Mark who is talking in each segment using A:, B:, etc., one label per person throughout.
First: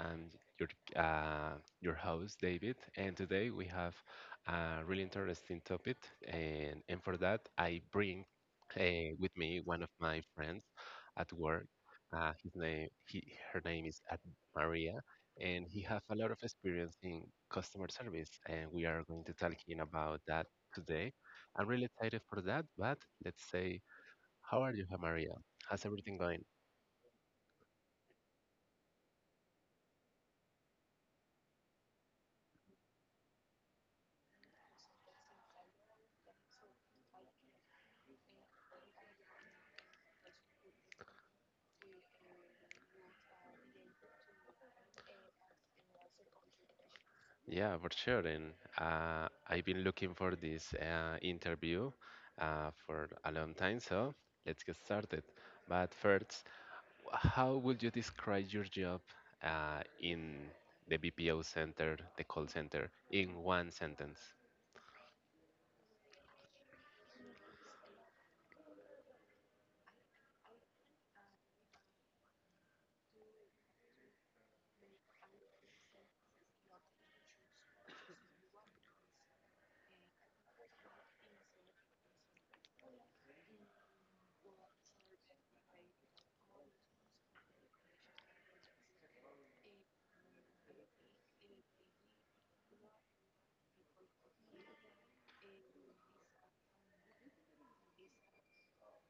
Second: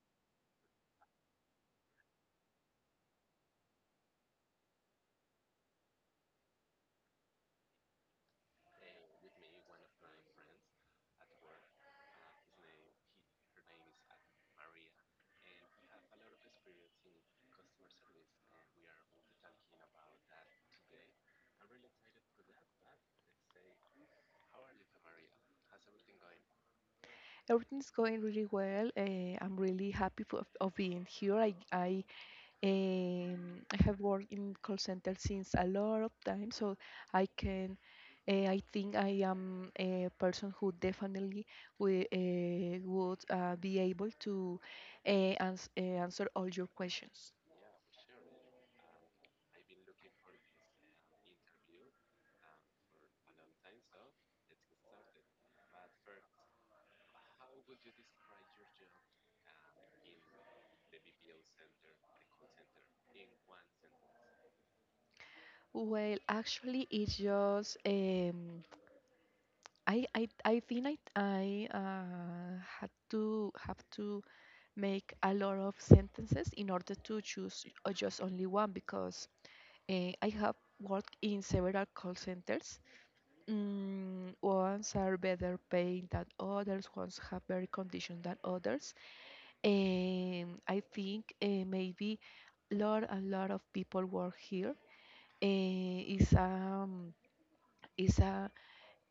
A: I'm your uh, your host David, and today we have a really interesting topic, and for that I bring with me one of my friends at work. Uh, his name, he, her name is Maria, and he has a lot of experience in customer service, and we are going to talking about that today. I'm really excited for that, but let's say, how are you, Maria? How's everything going?
B: Everything's going really well. I'm really happy for, of being here. I have worked in call center since a lot of time, so I can. I think I am a person who definitely will, would be able to answer all your questions.
A: Yeah, for sure. And I've been looking for this interview for a long time, so let's get started. But first, how would you describe your job in the BPO center, the call center, in one sentence?
B: Well, actually, it's just I think I had to have to make a lot of sentences in order to choose just only one because I have worked in several call centers. Ones are better paid than others, ones have better conditions than others. And I think maybe a lot and lot of people work here. Eh, it's um it's a,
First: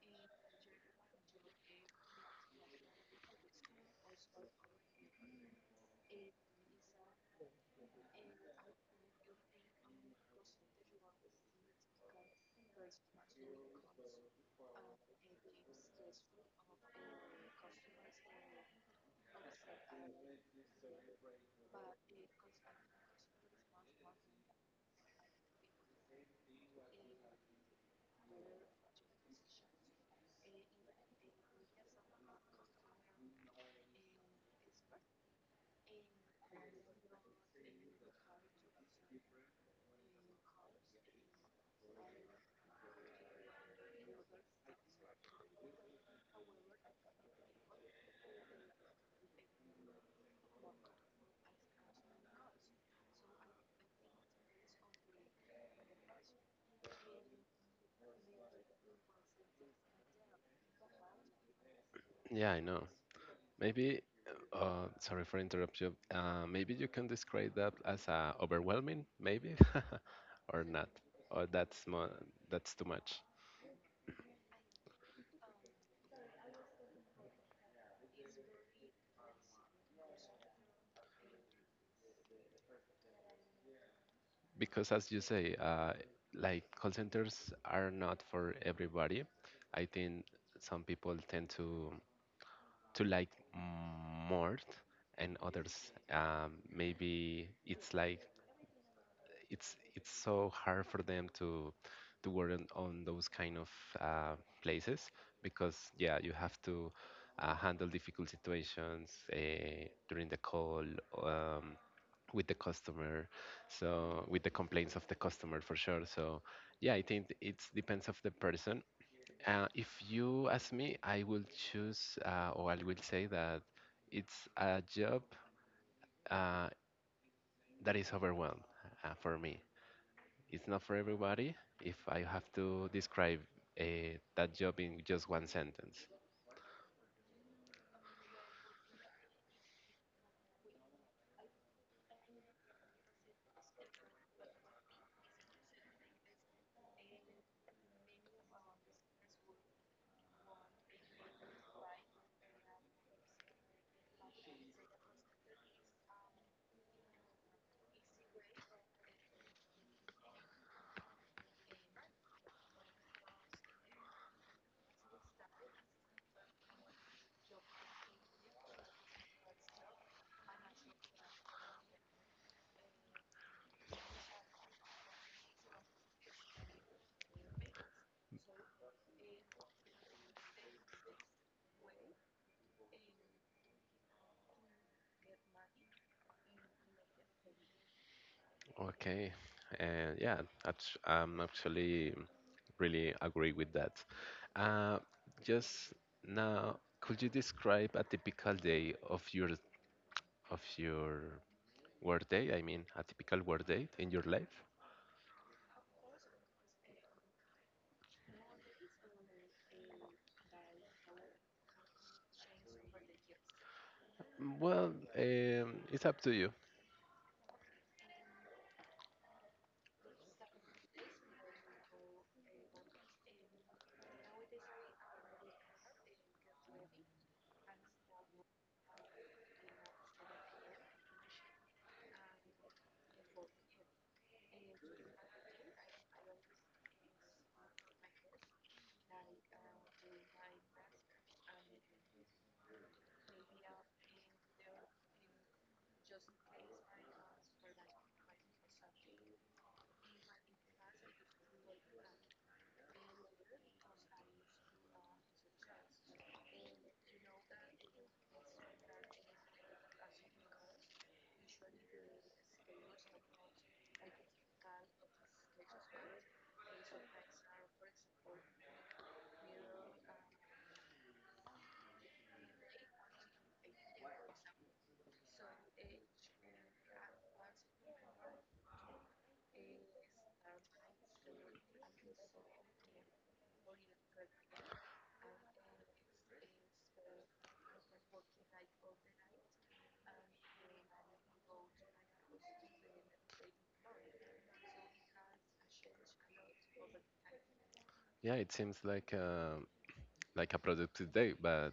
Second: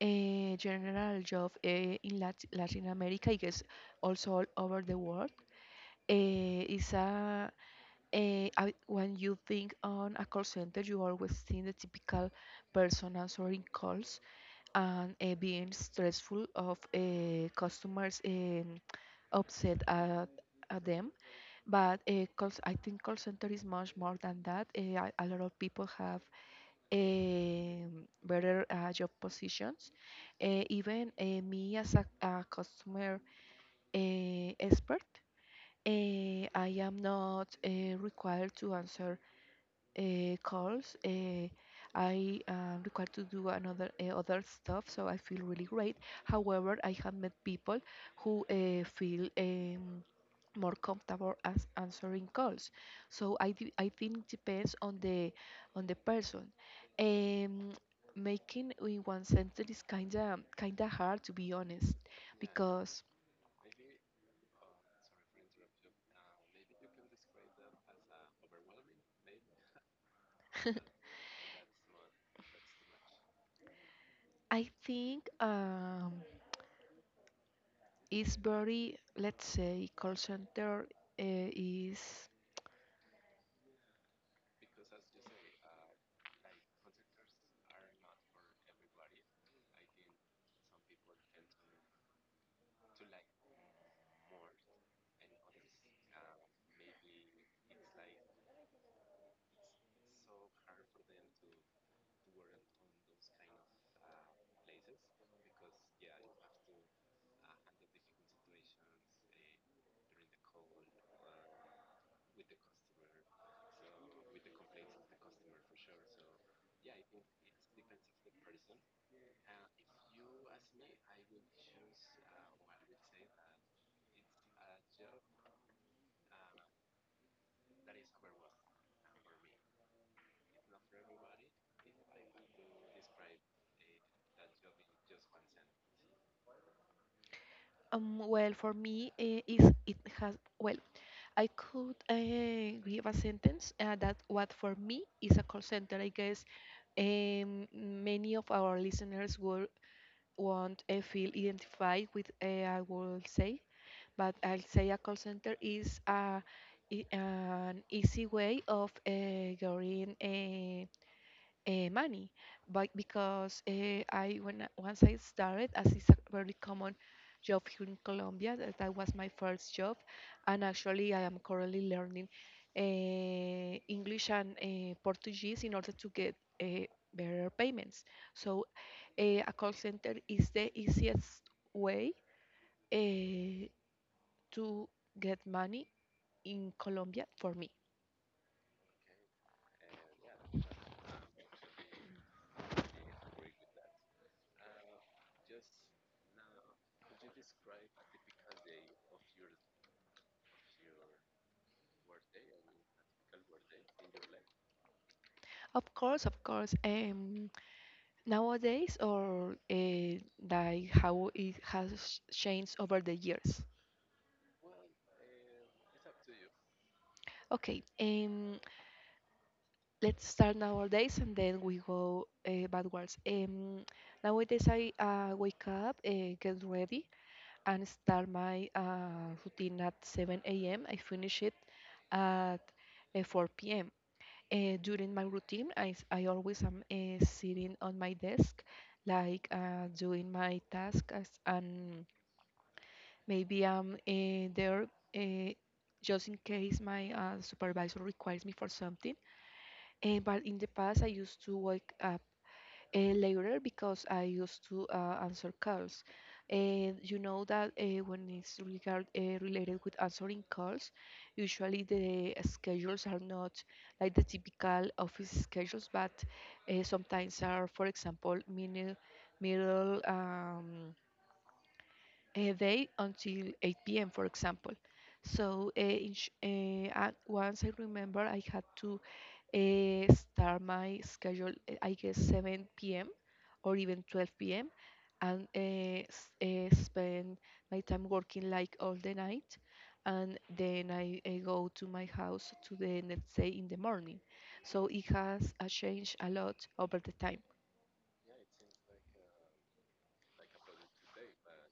B: eh, general job in Latin America, I guess also all over the world. Eh, it's a Eh, I, When you think on a call center, you always think the typical person answering calls and being stressful of customers upset at them. But I think call center is much more than that. A lot of people have better job positions. Even me as a customer expert, I am not required to answer calls. I am required to do another other stuff, so I feel really great. However, I have met people who feel more comfortable as answering calls. So I think depends on the person. Um, Making in one sentence is kinda hard to be honest,
A: Yeah, I know.
B: because
A: Maybe, sorry for interrupt you. Maybe you can describe that as overwhelming, maybe, or not, or that's more, that's too much.
B: I think it's very let's say call center uh, is
A: Because as you say, like call centers are not for everybody. I think some people tend to like more, and others, maybe it's like it's so hard for them to to work on those kind of uh, places, because yeah, you have to handle difficult situations during the call, um, with the customer, so with the complaints of the customer, for sure. So yeah, I think it depends of the person. If you ask me, I will say that it's a job uh, that is overwhelmed. For me it's not for everybody, if I have to describe that job in just one sentence.
B: Um, Well, for me, is it has well, I could give a sentence that what for me is a call center. I guess many of our listeners will won't feel identified with. I will say, but I'll say a call center is an easy way of getting money but because I when once I started as it's a very common job here in Colombia that, that was my first job and actually I am currently learning English and Portuguese in order to get uh, better payments so a call center is the easiest way uh, to get money in Colombia for me.
A: Okay. And yeah, I'm actually really agree with that. Uh, just now, could you describe a typical day of your work day? I mean, a typical work day in your life?
B: Of course, of course, nowadays or like how it has changed over the years.
A: Well, it's up to you.
B: Okay, let's start nowadays and then we go backwards. Nowadays I wake up, get ready, and start my routine at 7 a.m. I finish it at 4 p.m. During my routine, I always am sitting on my desk, like doing my tasks. And maybe I'm there eh, just in case my supervisor requires me for something. But in the past, I used to wake up later because I used to answer calls. And you know that when it's related with answering calls, usually the schedules are not like the typical office schedules, but sometimes are, for example, middle a day until 8 p.m., for example. So, in sh- and once I remember, I had to start my schedule, I guess 7 p.m. or even 12 p.m. and spend my time working like all the night. And then I go to my house to the next day in the morning. So it has changed a lot over the time.
A: Yeah, it seems like a productive day, but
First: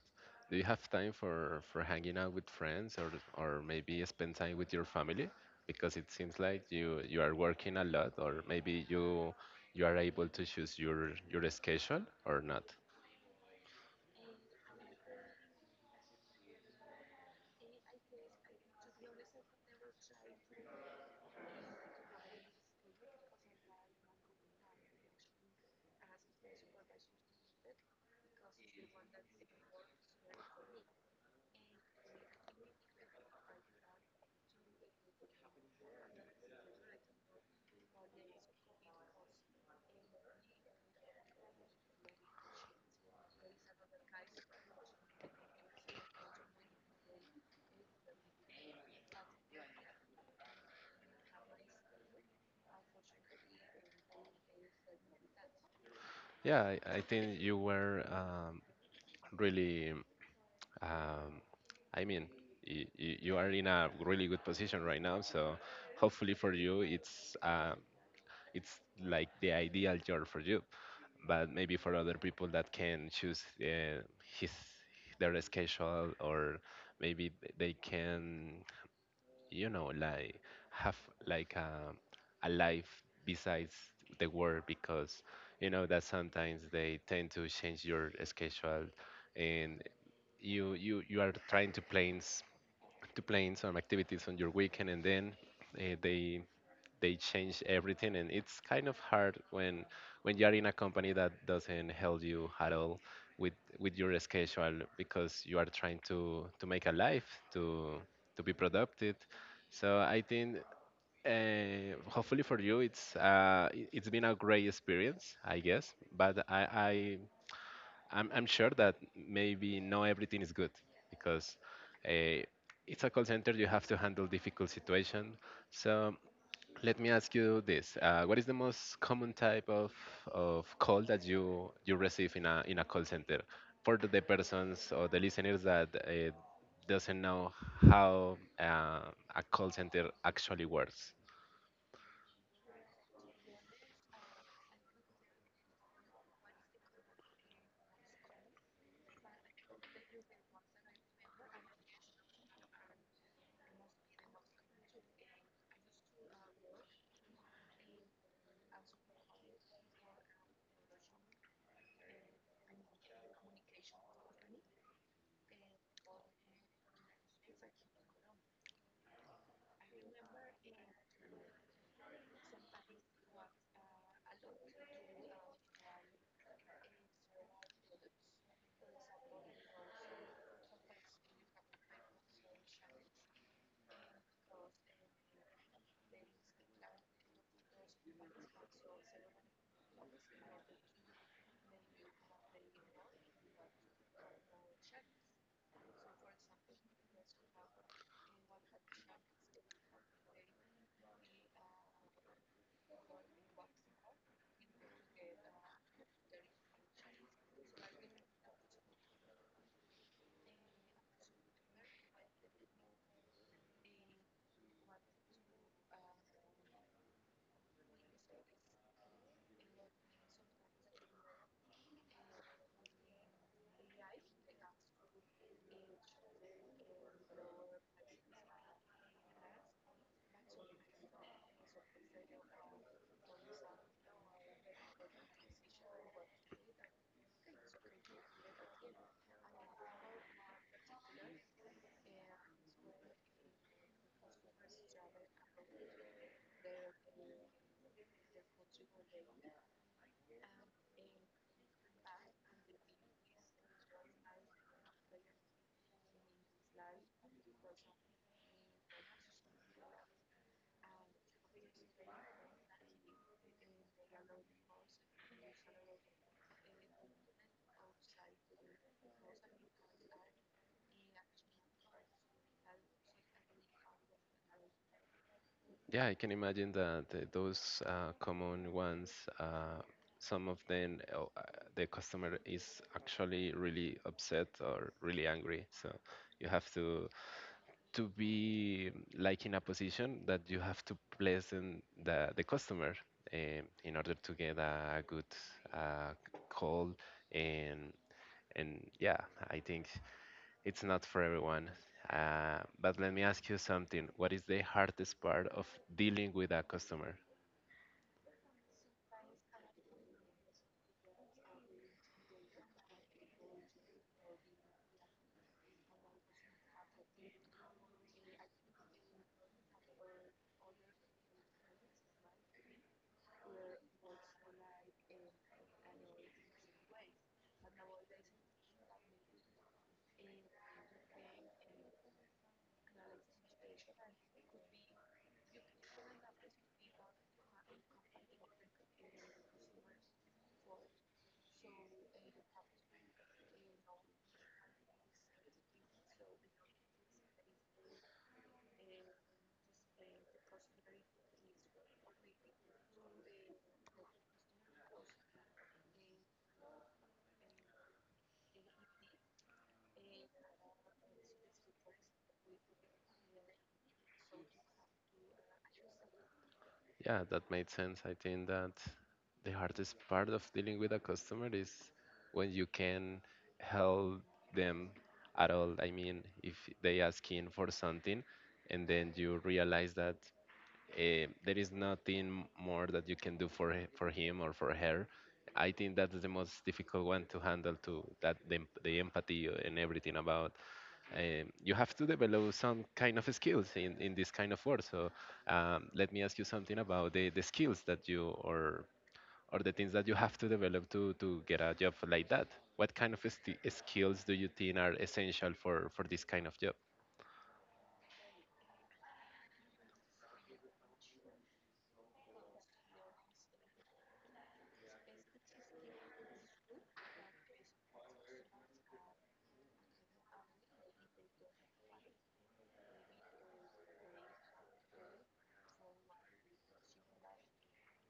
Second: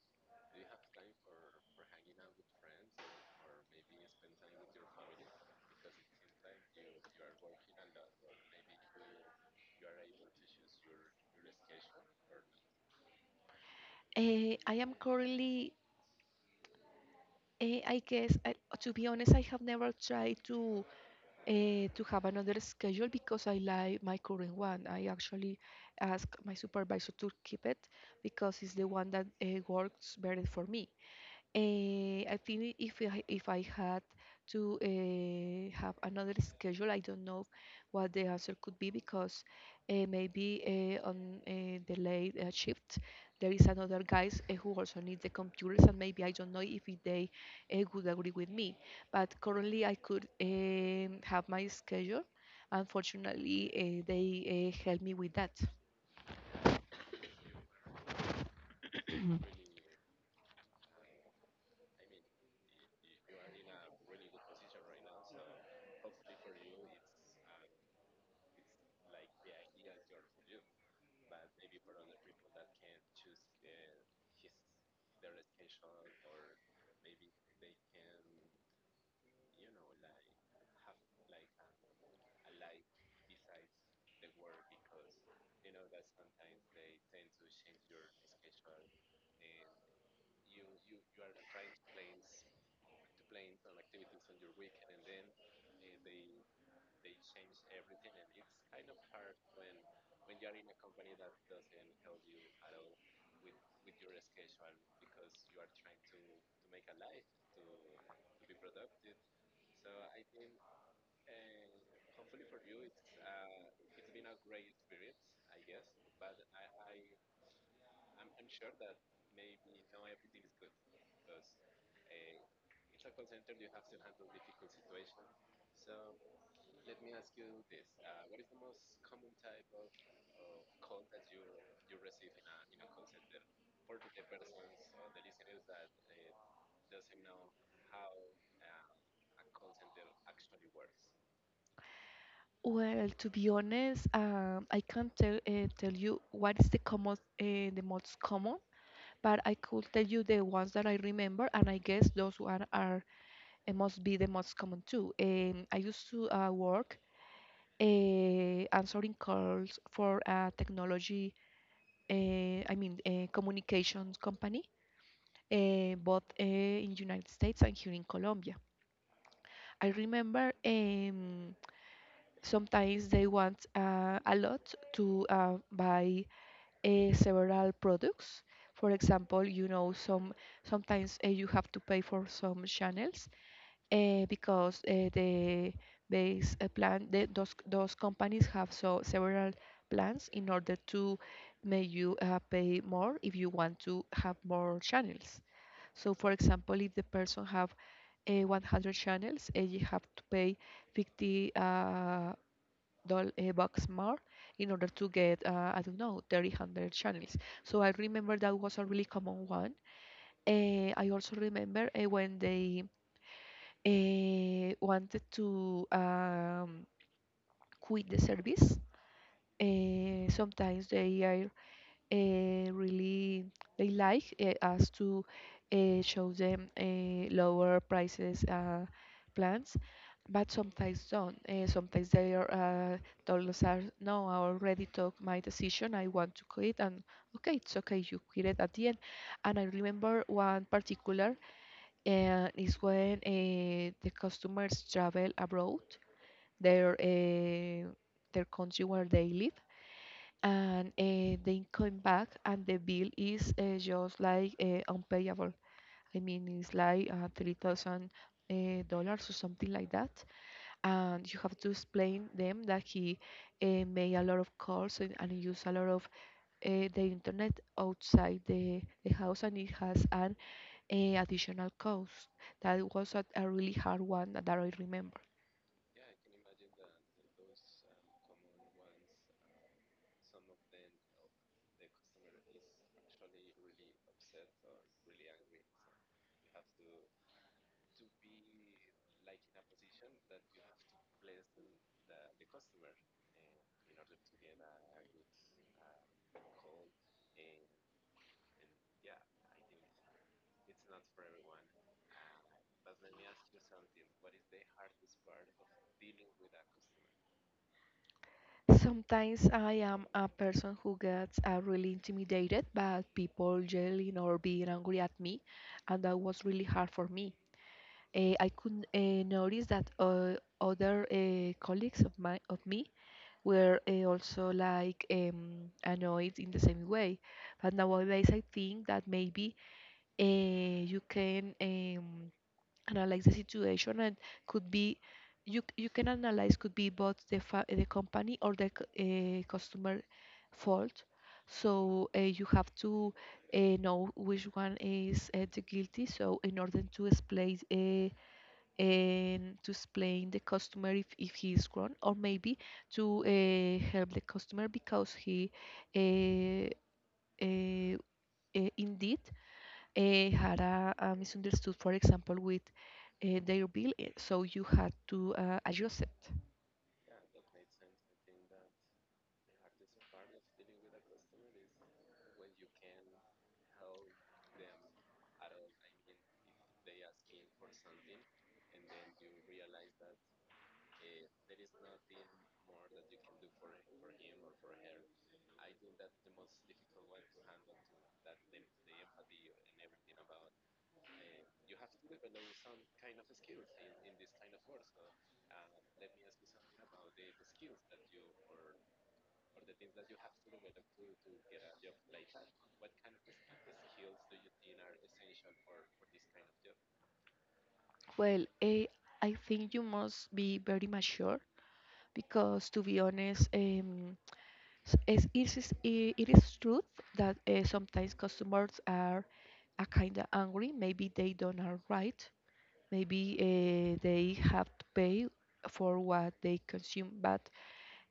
A: do you have time for hanging out with friends, or maybe spend time with your family? Because it seems like you are working a lot, or maybe you are able to choose your schedule or not.
B: Eh, I am currently Eh, I guess, to be honest, I have never tried to have another schedule because I like my current one. I actually ask my supervisor to keep it because it's the one that works better for me. I think if if I had to have another schedule, I don't know what the answer could be because maybe on the late shift there is another guys who also need the computers, and maybe I don't know if they would agree with me. But currently, I could have my schedule. Unfortunately, they help me with that.
A: Yeah, I think you were, really. Um, I mean, you are in a really good position right now, so hopefully for you, it's like the ideal job for you. But maybe for other people that can choose his their schedule, or maybe they can, you know, like, have like a life besides the work, because you know that sometimes they tend to change your schedule and you are trying to plan some activities on your weekend, and then uh, they they change everything, and it's kind of hard when you're in a company that doesn't help you at all with with your schedule, because you are trying to make a life, to be productive. So I think hopefully for you it's been a great experience, I guess, but i I'm sure that maybe not everything is good, because uh, it's a call center, you have to handle difficult situation. So let me ask you this: what is the most common type of call that you receive in a call center, for the persons or the listeners that doesn't know how a call center actually works?
B: Well, to be honest, I can't tell you what is the common the most common, but I could tell you the ones that I remember, and I guess those one are must be the most common too. I used to work answering calls for a technology, I mean, a communications company, both in United States and here in Colombia. I remember. Sometimes they want a lot to buy several products. For example, you know, sometimes you have to pay for some channels because the base plan those companies have so several plans in order to make you pay more if you want to have more channels. So, for example, if the person have 100 channels, you have to pay 50. Doll Box more in order to get I don't know 300 channels. So I remember that was a really common one. I also remember when they wanted to quit the service. Sometimes they are really they like us to show them lower prices plans but sometimes don't sometimes they are told us are, no I already took my decision I want to quit and okay it's okay you quit it at the end. And I remember one particular is when the customers travel abroad their uh, their country where they live and they come back and the bill is just like unpayable. I mean, it's like 3,000 dollars or something like that, and you have to explain them that he made a lot of calls and used a lot of the internet outside the house, and it has an additional cost. That was a really hard one that I remember.
A: Yeah, I can imagine that those common ones, uh, some of them, the customer is actually really upset or really angry. So you have to be like in a position that you have to pleasant the customer, in order to get a good uh, call. and and yeah, I think it's not for everyone. But let me ask you something: what is the hardest part of dealing with a customer?
B: Sometimes I am a person who gets really intimidated by people yelling or being angry at me, and that was really hard for me. I could notice that other colleagues of me were also like annoyed in the same way. But nowadays, I think that maybe you can analyze the situation, and could be you can analyze could be both the company or customer fault, so you have to know which one is the guilty so in order to explain and to explain the customer if he is wrong or maybe to help the customer because he uh, uh, indeed had a misunderstood, for example, with their bill, so you had to adjust it.
A: Yeah, that made sense. I think that the hardest part of dealing with a customer is when you can help them at all. I mean, if they asking for something, and then you realize that there is nothing more that you can do for for him or for her, I think that's the most difficult one to handle too. That the empathy and everything about, you have to develop some kind of skills in this kind of work. So, let me ask you something about the skills that you or the things that you have to develop to get a job like that. What kind of skills do you think are essential for this kind of job?
B: Well, I think you must be very mature because, to be honest, it is, it is true that sometimes customers are a kind of angry. Maybe they don't are right. Maybe they have to pay for what they consume, but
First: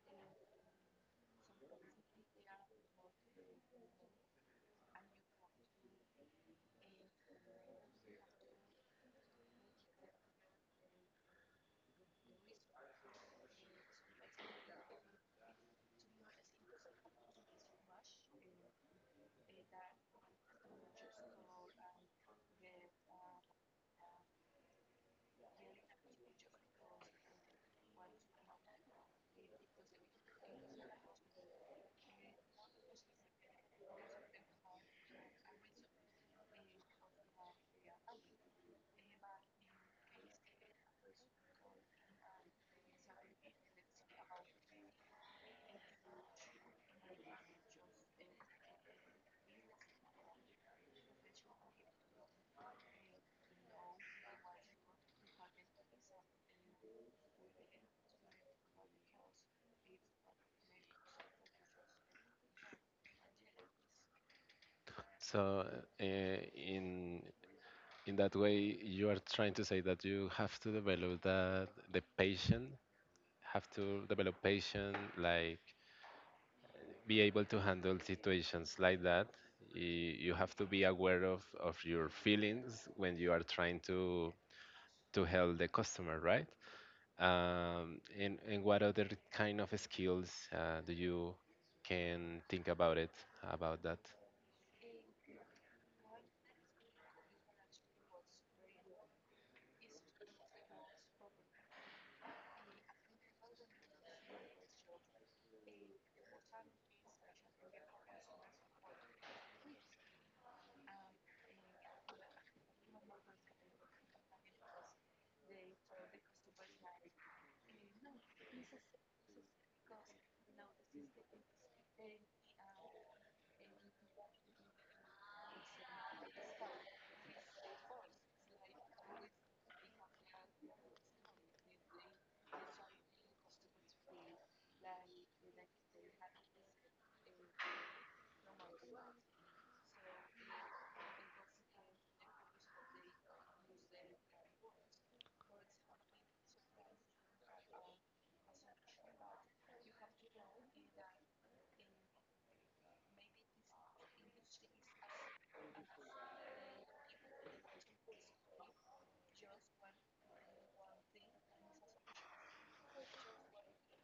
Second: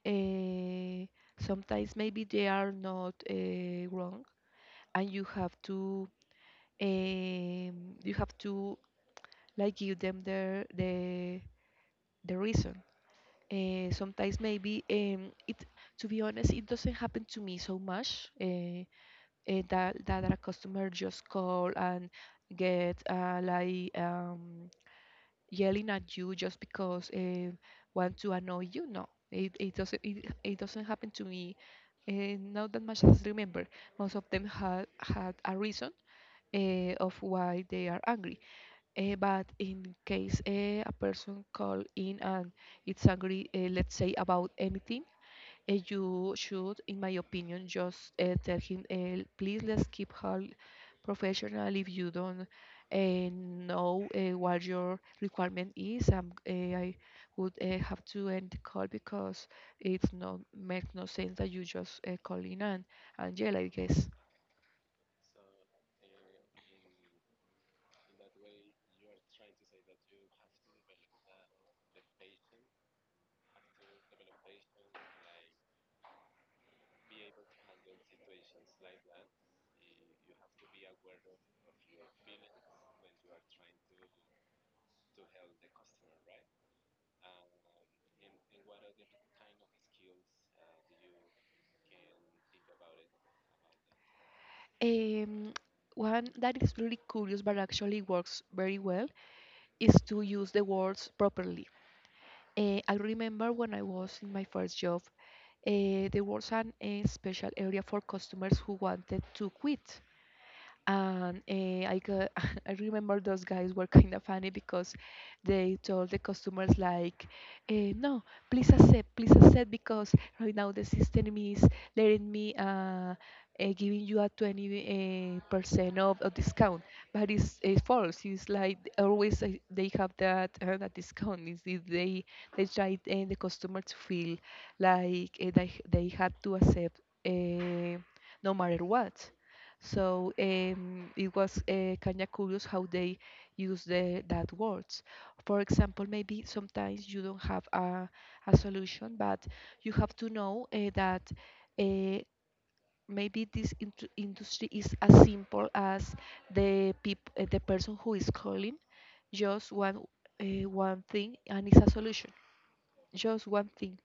B: uh, sometimes maybe they are not wrong and you have to um, you have to like give them their the reason. Sometimes maybe it to be honest it doesn't happen to me so much that a customer just call and get like yelling at you just because want to annoy you. No, it doesn't it doesn't happen to me. Not that much as I remember. Most of them had a reason of why they are angry. But in case a person call in and it's angry, let's say about anything, you should, in my opinion, just tell him, please let's keep her professional. If you don't know what your requirement is, I would have to end the call because it's not makes no sense that you just call in and yell, I guess.
A: So uh, in in that way, you are trying to say that you have to develop the patient, have to develop patient, like, be able to handle situations like that. You have to be aware of your feelings when you are trying to help the customer, right? And what other kind of skills do you can think about it about that?
B: Um, One that is really curious but actually works very well is to use the words properly. I remember when I was in my first job, there was a special area for customers who wanted to quit, and I got, I remember those guys were kind of funny because they told the customers like, "No, please accept, because right now the system is letting me giving you a 20 percent of discount, but it's false. It's like always they have that discount. Is they try the customer to feel like they had to accept." No matter what. It was kind of curious how they use that words. For example, maybe sometimes you don't have a solution, but you have to know that uh, maybe this industry is as simple as the the person who is calling just one one thing and it's a solution, just one thing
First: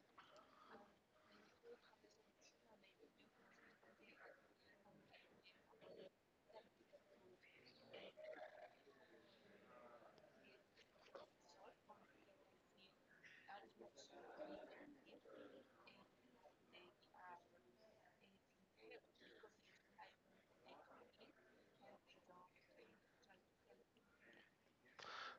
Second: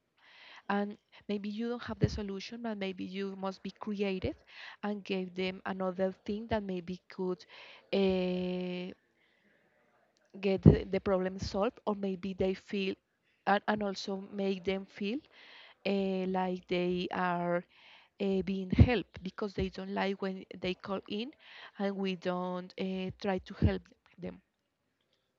B: and maybe you don't have the solution but maybe you must be creative and give them another thing that maybe could uh, get the problem solved or maybe they feel and also make them feel like they are being helped because they don't like when they call in and we don't try to help them.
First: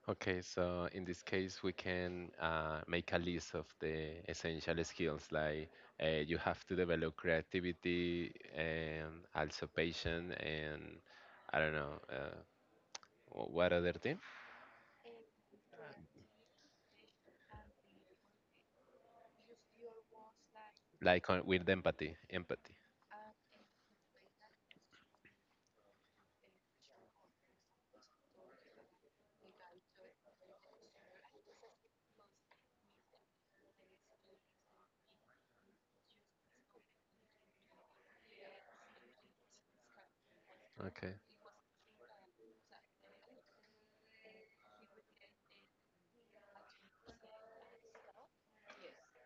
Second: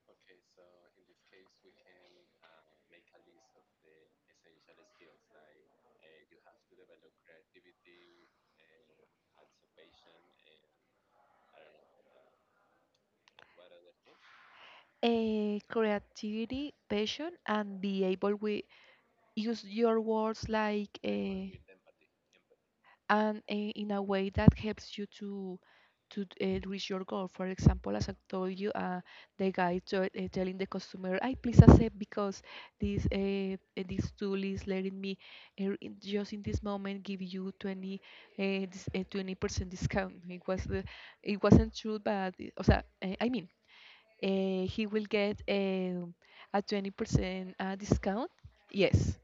A: Okay, so in this case, we can, make a list of the essential skills, like, you have to develop creativity and also patience, and I don't know. What other thing?
B: Creativity, passion, and be able to use your words like
A: Like on, with empathy, empathy.
B: and in a way that helps you to to reach your goal. For example, as I told you, the guy telling the customer, "I please accept because this this tool is letting me just in this moment give you 20 20% discount." It was the,
A: Okay.
B: it wasn't true, but o sea, I mean, he will get a 20% discount. Yes,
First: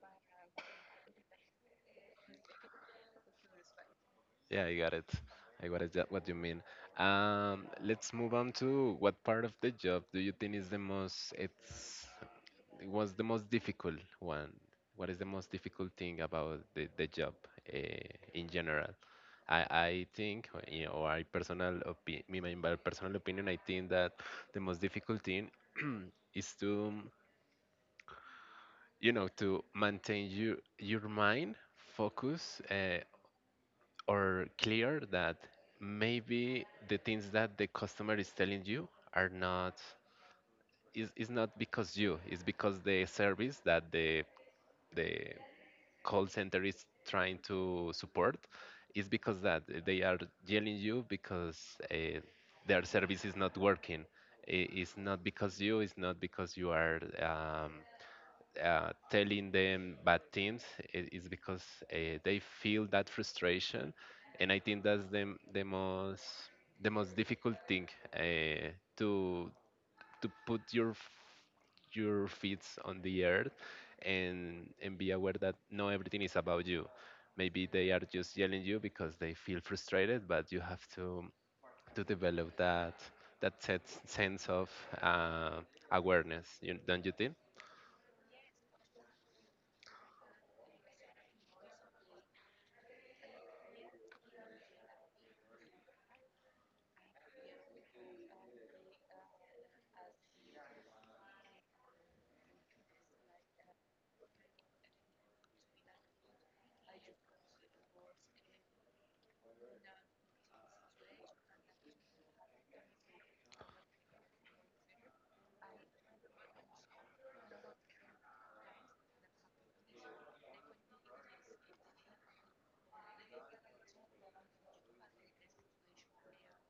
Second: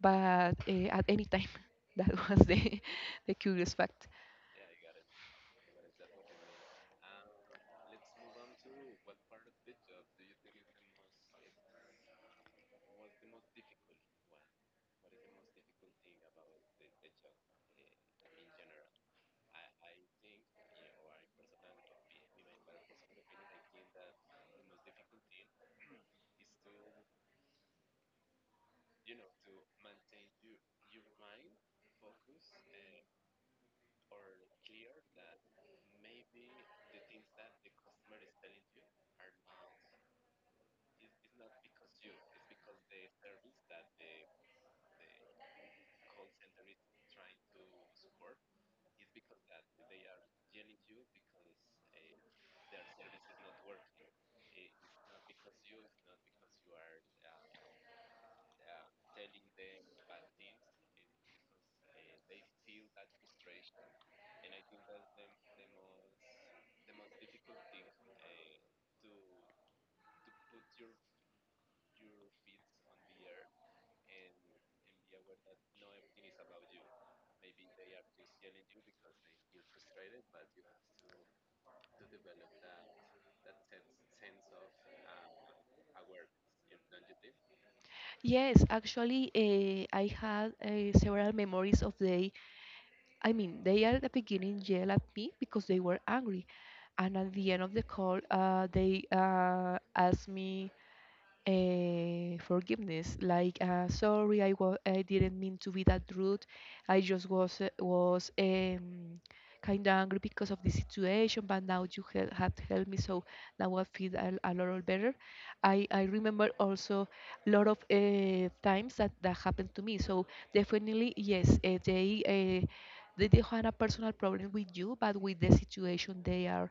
B: but at any time. That was the, the curious fact.
A: Yeah, I got it. I got it. What you mean? Let's move on to what part of the job do you think is the most? It's it was the most difficult one. What is the most difficult thing about the job uh, in general? I think, or, you know, or I personal opi- me- my personal opinion, I think that the most difficult thing is to, you know, to maintain your mind focused, or clear, that maybe the things that the customer is telling you are not, is not because you, it's because the service that the call center is trying to support, is because that they are yelling you because uh, their service is not working. It's not because you, it's not because you are, telling them bad things. Is because they feel that frustration, and I think that's the most, the most difficult thing, uh, to to put your your feet on the earth, and be aware that not everything is about you. Maybe they are just yelling you because they feel frustrated, but you have to develop that that sense of uh, awareness. You, don't you think?
B: Yes, actually, I had several memories of they. I mean, they at the beginning yelled at me because they were angry, and at the end of the call, they asked me forgiveness like sorry I didn't mean to be that rude. I just was kind of angry because of the situation, but now you had helped me, so now I feel a lot better. I remember also a lot of times that that happened to me. So definitely yes, uh, they don't have a personal problem with you but with the situation they are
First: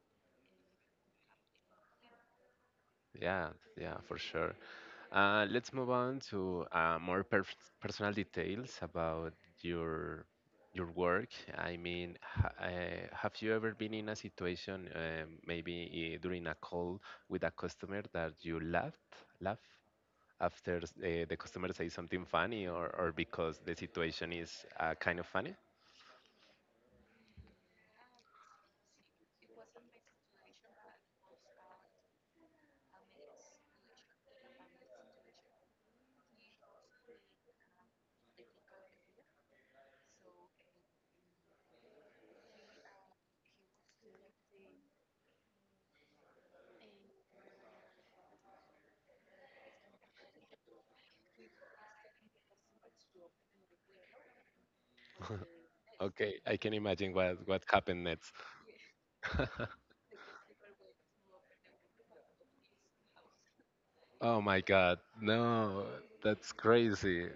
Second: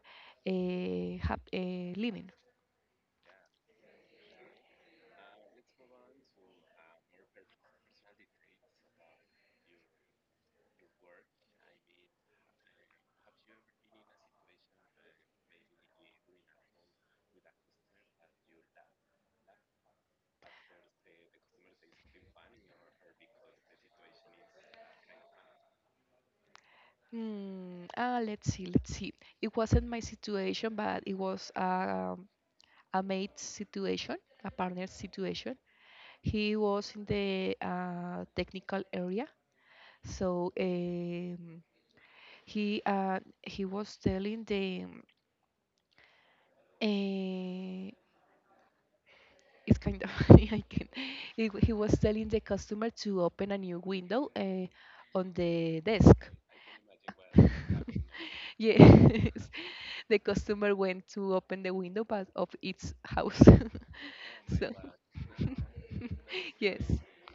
B: living.
A: Yeah, yeah, for sure. Let's move on to more personal details about your your work. I mean, have you ever been in a situation, maybe during a call with a customer, that you laughed, laugh after the customer says something funny, or because the situation is kind of funny?
B: Hmm. Let's see. Let's see. It wasn't my situation, but it was a mate situation, a partner situation. He was in the technical area, so he was telling the uh, it's kind of, I can, he was telling the customer to open a new window on the desk.
A: Okay, I can imagine what happened next.
B: Yes, the customer went to open the window but of its house.
A: Oh my
B: so
A: God, no, that's
B: yes.
A: crazy.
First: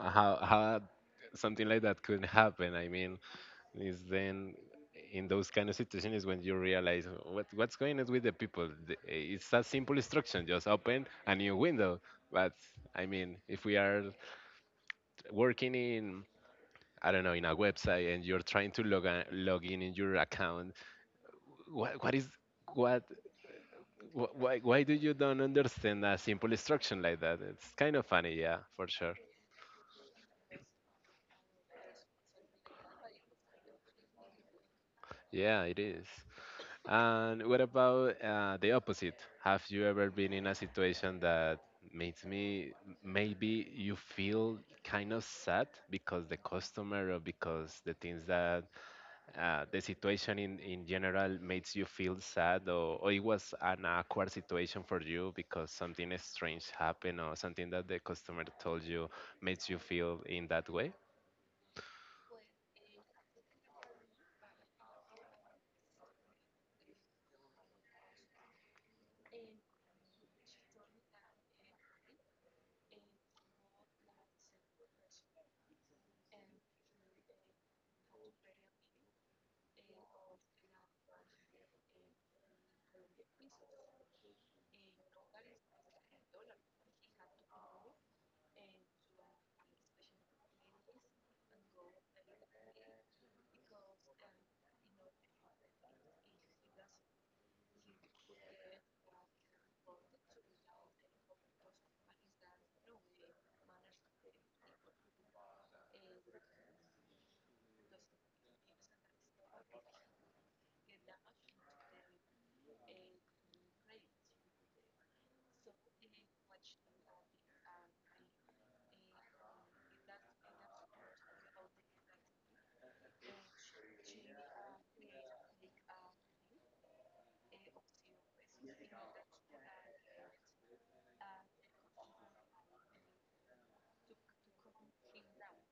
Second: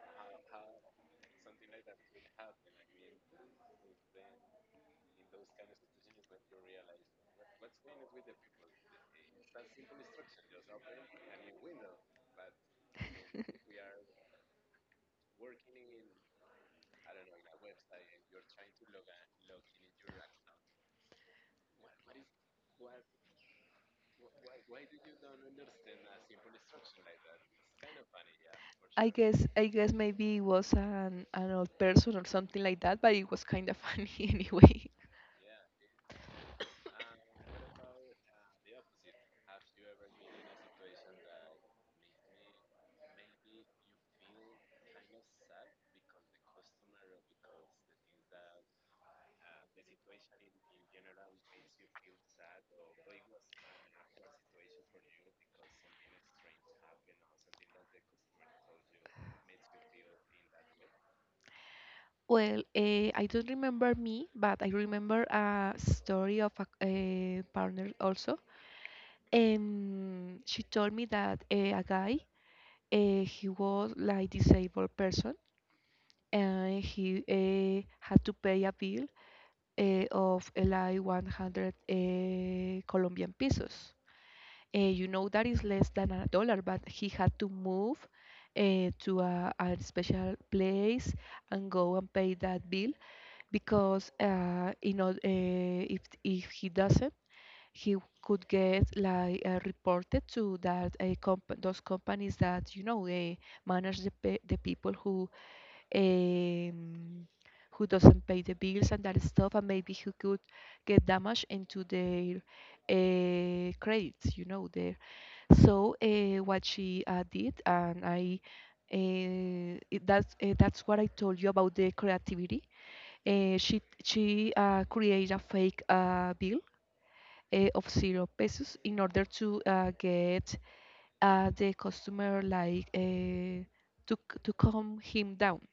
A: How something like that could happen? I mean, is then in those kind of situations when you realize what what's going on with the people. It's a simple instruction: just open a new window. But I mean, if we are working in, I don't know, in a website, and you're trying to log in your account, what is what why do you don't understand a simple instruction like that? It's kind of funny, yeah, for
B: I
A: sure.
B: guess I guess maybe it was an old person or something like that, but it was kind of funny anyway.
A: Yeah, it is. And what about the opposite? Have you ever been in a situation that makes me maybe you feel kind of sad, because the customer, or because the things that, the situation in general makes you feel sad, or it was an awkward situation for you because something strange happened or something that the customer told you makes you feel in that way?
B: Well, I don't remember me, but I remember a story of a partner also. She told me that a guy, he was like disabled person, and he had to pay a bill of like 100 Colombian pesos. You know that is less than a dollar, but he had to move to a special place and go and pay that bill because you know if he doesn't, he could get like reported to that those companies that you know manage the pe- the people um, who doesn't pay the bills and that stuff, and maybe who could get damage into their credits, you know, there. So what she did, and I. It, that's what I told you about the creativity. She created a fake bill of zero pesos in order to get the customer like to calm him down,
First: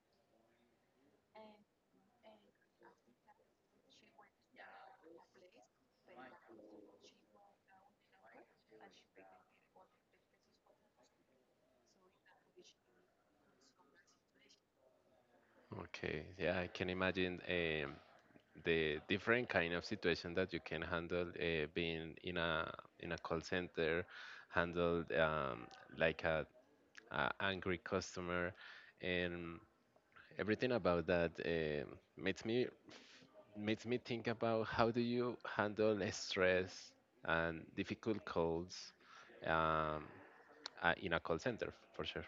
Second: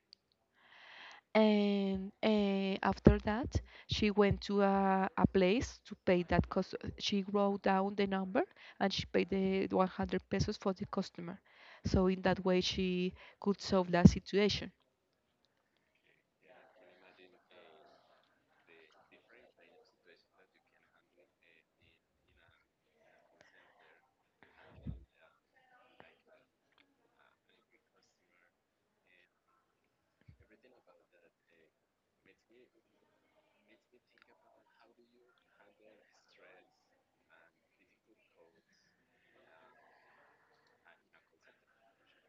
B: and after that she went to a place to pay that cost. She wrote down the number and she paid the 100 pesos for the customer, so in that way she could solve that situation.
A: Okay, yeah, I can imagine. The different kind of situation that you can handle being in a call center, handled, like a angry customer, and everything about that, um, makes me think about how do you handle stress and difficult calls, um, in a call center, for sure.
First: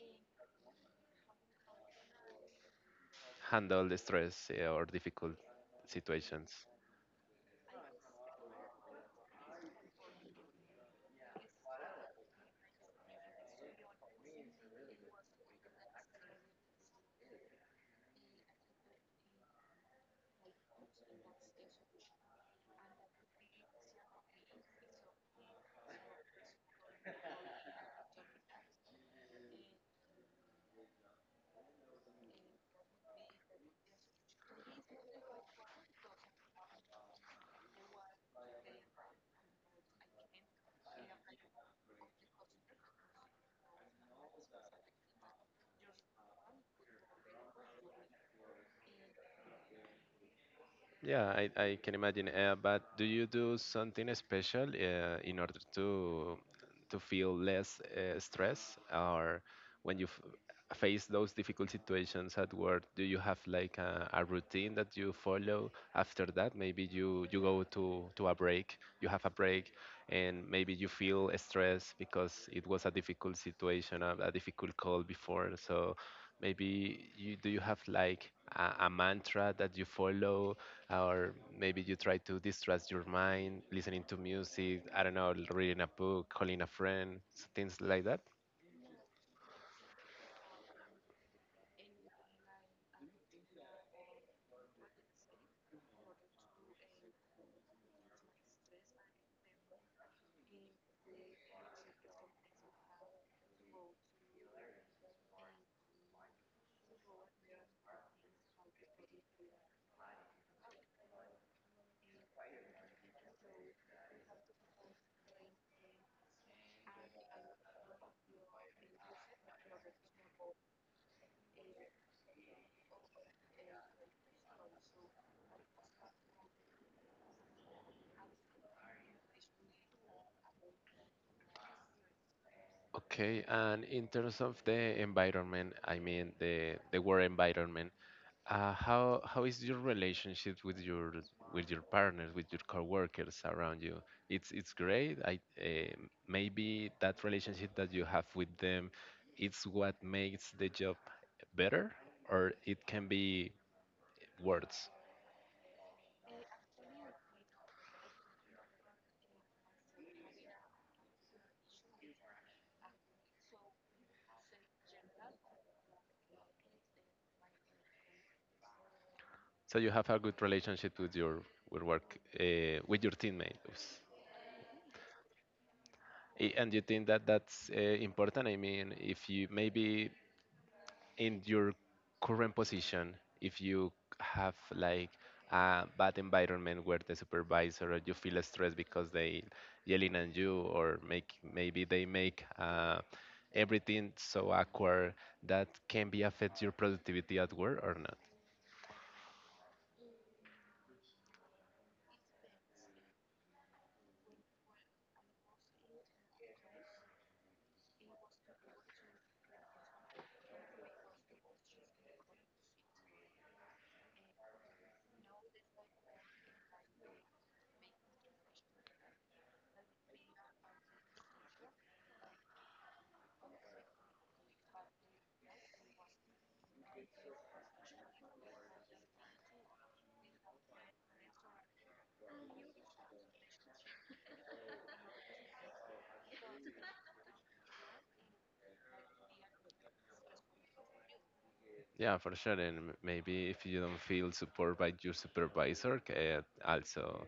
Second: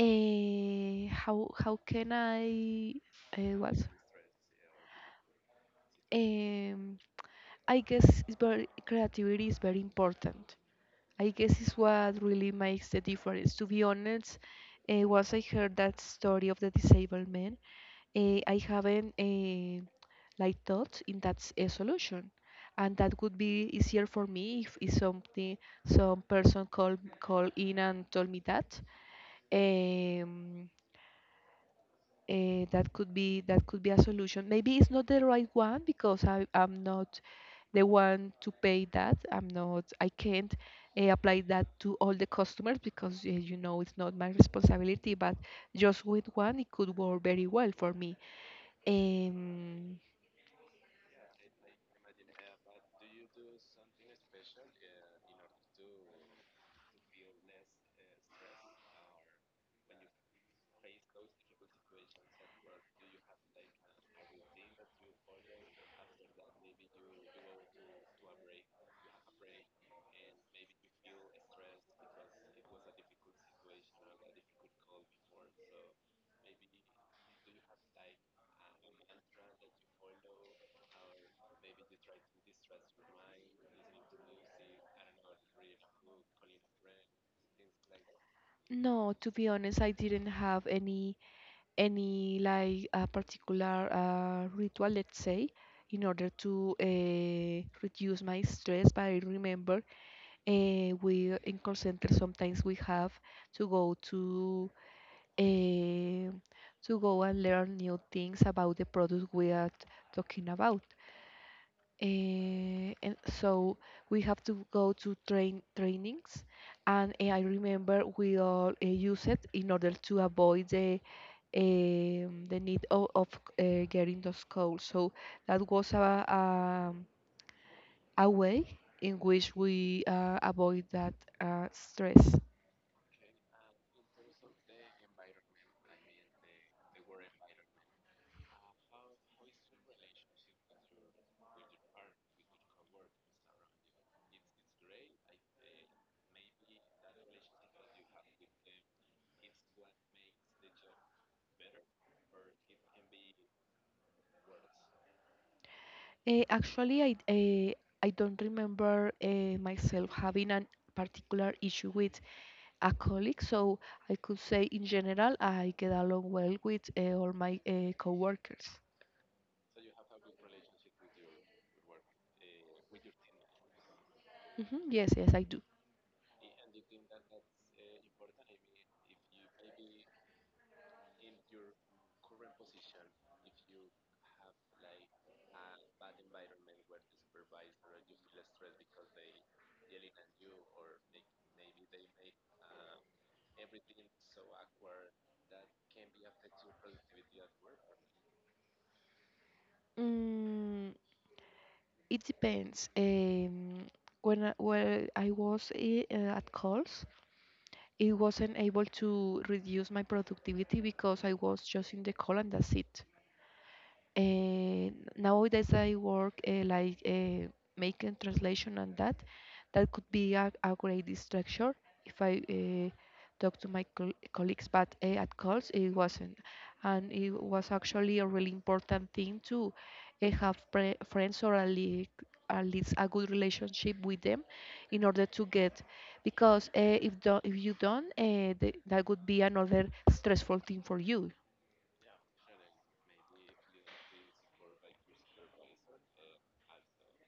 B: Eh, how can I what
A: Handle the stress or difficult situations.
B: Um, I guess it's very, creativity is very important. I guess it's what really makes the difference. To be honest, once I heard that story of the disabled man, I haven't like thought in a solution, and that would be easier for me if something, some person call in and told me that. Um, that could be, that could be a solution. Maybe it's not the right one because I am not the one to pay that. I'm not. I can't apply that to all the customers because you know it's not my responsibility. But just with one, it could work very well for me. Um,
A: Yeah, I can imagine. But do you do something special in order to feel less stress, or when you f face those difficult situations at work, do you have like a routine that you follow after that? Maybe you go to a break, you have a break, and maybe you feel stressed because it was a difficult situation, a difficult call before. So maybe you, do you have like a mantra that you follow? Or maybe you try to distress your mind listening to music, I don't know, reading a book, calling a friend, things like that.
B: No, to be honest, I didn't have any like a particular ritual, let's say, in order to reduce my stress. But I remember we in call center sometimes we have to go to uh, go and learn new things about the product we are talking about. And so we have to go to trainings, and I remember we all use it in order to avoid the need of getting those calls. So that was a way in which we avoid that stress.
A: Okay, and in terms of the environment, I mean, the work environment, how is your relationship with your partners, with your coworkers around you? It's great, maybe that relationship that you have with them, it's what makes the job better, or it can be worse.
B: Actually, I don't remember myself having a particular issue with a colleague. So I could say in general, I get along well with all my coworkers.
A: So you have a good relationship with your with work, with your teammates.
B: Mhm, yes, yes, I do.
A: And you think that that's important. I mean, if you maybe in your current position, if you have like a bad environment where the supervisor, or you feel stressed because they yelling at you, or make maybe they make everything so awkward, that can be affect your productivity at work or not.
B: Mm, it depends. When I was at calls, it wasn't able to reduce my productivity because I was just in the call and that's it. And nowadays I work like making translation and that. That could be a great distraction if I talk to my colleagues, but at calls it wasn't. And it was actually a really important thing to have pre friends or at least a good relationship with them in order to get, because if, do if you don't, that would be another stressful thing for you.
A: Yeah, for sure. And maybe if you don't feel support by your supervisor, also,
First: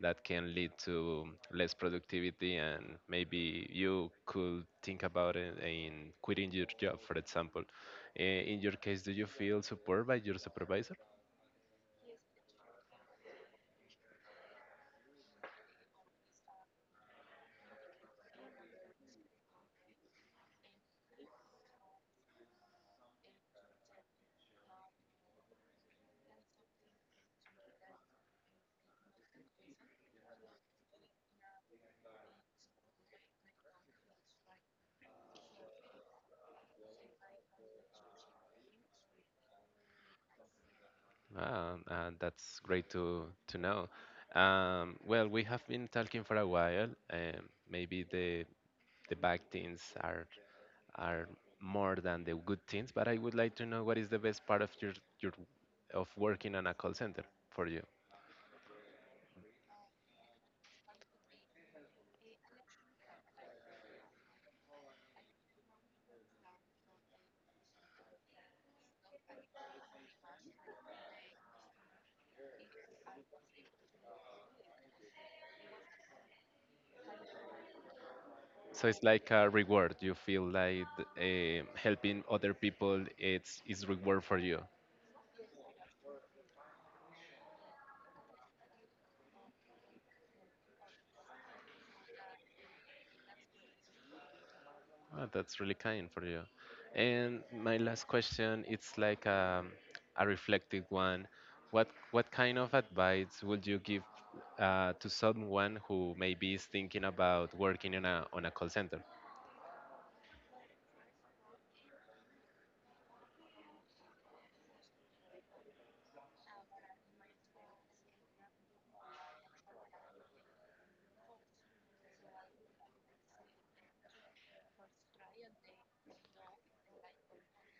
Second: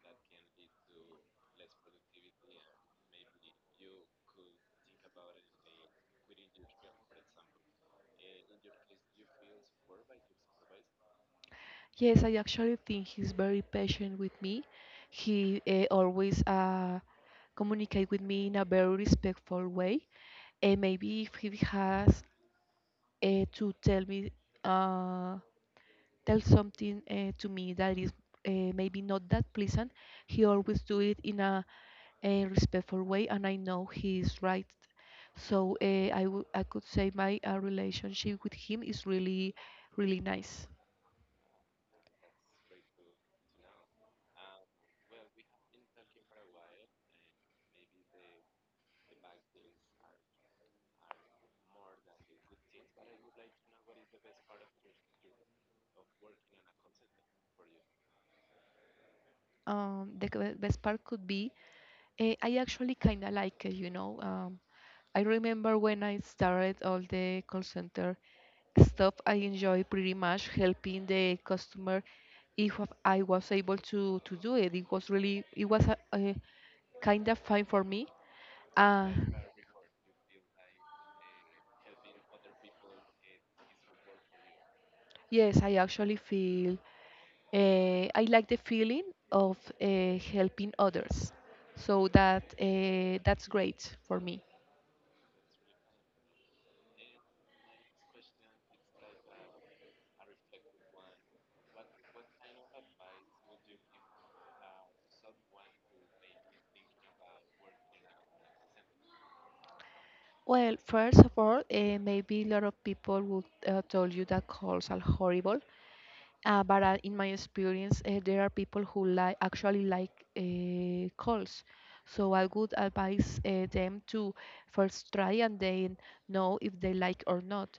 A: that can lead to less productivity, and maybe you could think about it in quitting your job, for example. In your case, do you feel support by your supervisor?
B: Yes, I actually think he's very patient with me. He always communicate with me in a very respectful way. And maybe if he has to tell me uh, tell something to me that is maybe not that pleasant, he always do it in a respectful way, and I know he is right. So I could say my relationship with him is really really nice.
A: Ah, that's great to know. Well, we have been talking for a while. Maybe the bad things are more than the good things, but I would like to know what is the best part of your of working on a call center for you.
B: The best part could be, I actually kind of like it, you know. I remember when I started all the call center stuff, I enjoy pretty much helping the customer if I was able to do it. It was really, it was a kind of fine for me.
A: So it's
B: Uh,
A: like a reward. You feel like, helping other people. It's is reward for you.
B: yes, I actually feel I like the feeling of helping others, so that that's great for me.
A: Oh, that's really kind for you. And my last question, it's like, um, a reflective one. What kind of advice would you give to someone who maybe is thinking about working on a call center?
B: Well, first of all, maybe a lot of people would tell you that calls are horrible. But in my experience, there are people who like actually like calls. So I would advise them to first try and then know if they like or not.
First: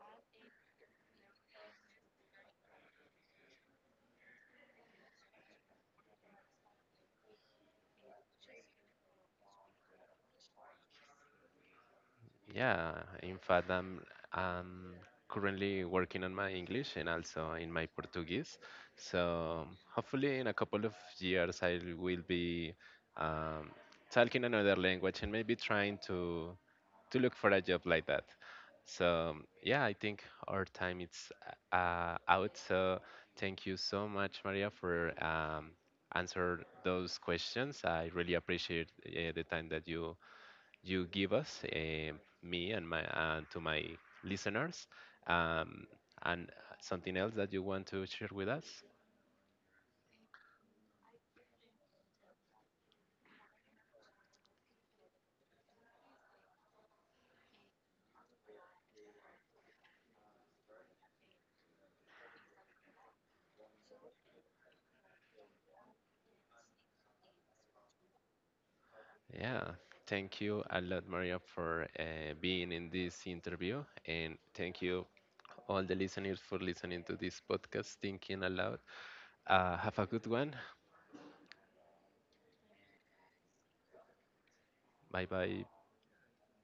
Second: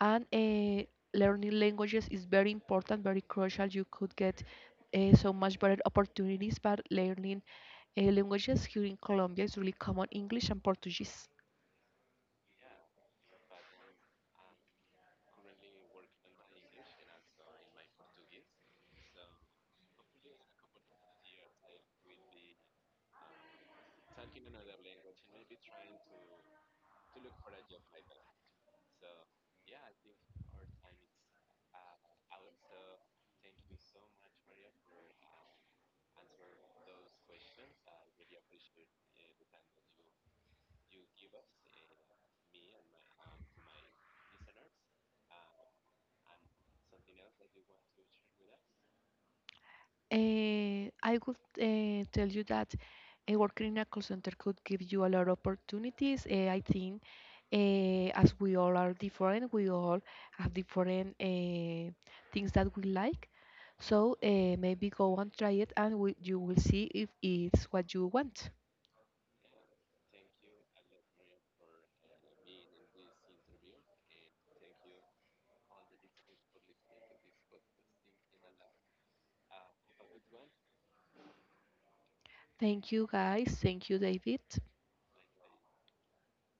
B: And learning languages is very important, very crucial. You could get so much better opportunities by learning languages here in Colombia. It's really common English and Portuguese.
A: Yeah, in fact, I'm currently working on my English and also in my Portuguese. So hopefully, in a couple of years, I will be, um, talking another language, and maybe trying to look for a job like that. So yeah, I think our time is out. So thank you so much, Maria, for, answer those questions. I really appreciate the time that you give us, me and my and to my listeners, um, and something else that you want to share with us.
B: I would tell you that working in a call center could give you a lot of opportunities. I think as we all are different, we all have different things that we like. So maybe go and try it, and we, you will see if it's what you want.
A: Yeah, thank you a lot, Maria, for being in this interview, and thank you all the listeners for listening to this podcast, Thinking Aloud. Have a good one.
B: Thank you, guys. Thank you, David.
A: Bye bye.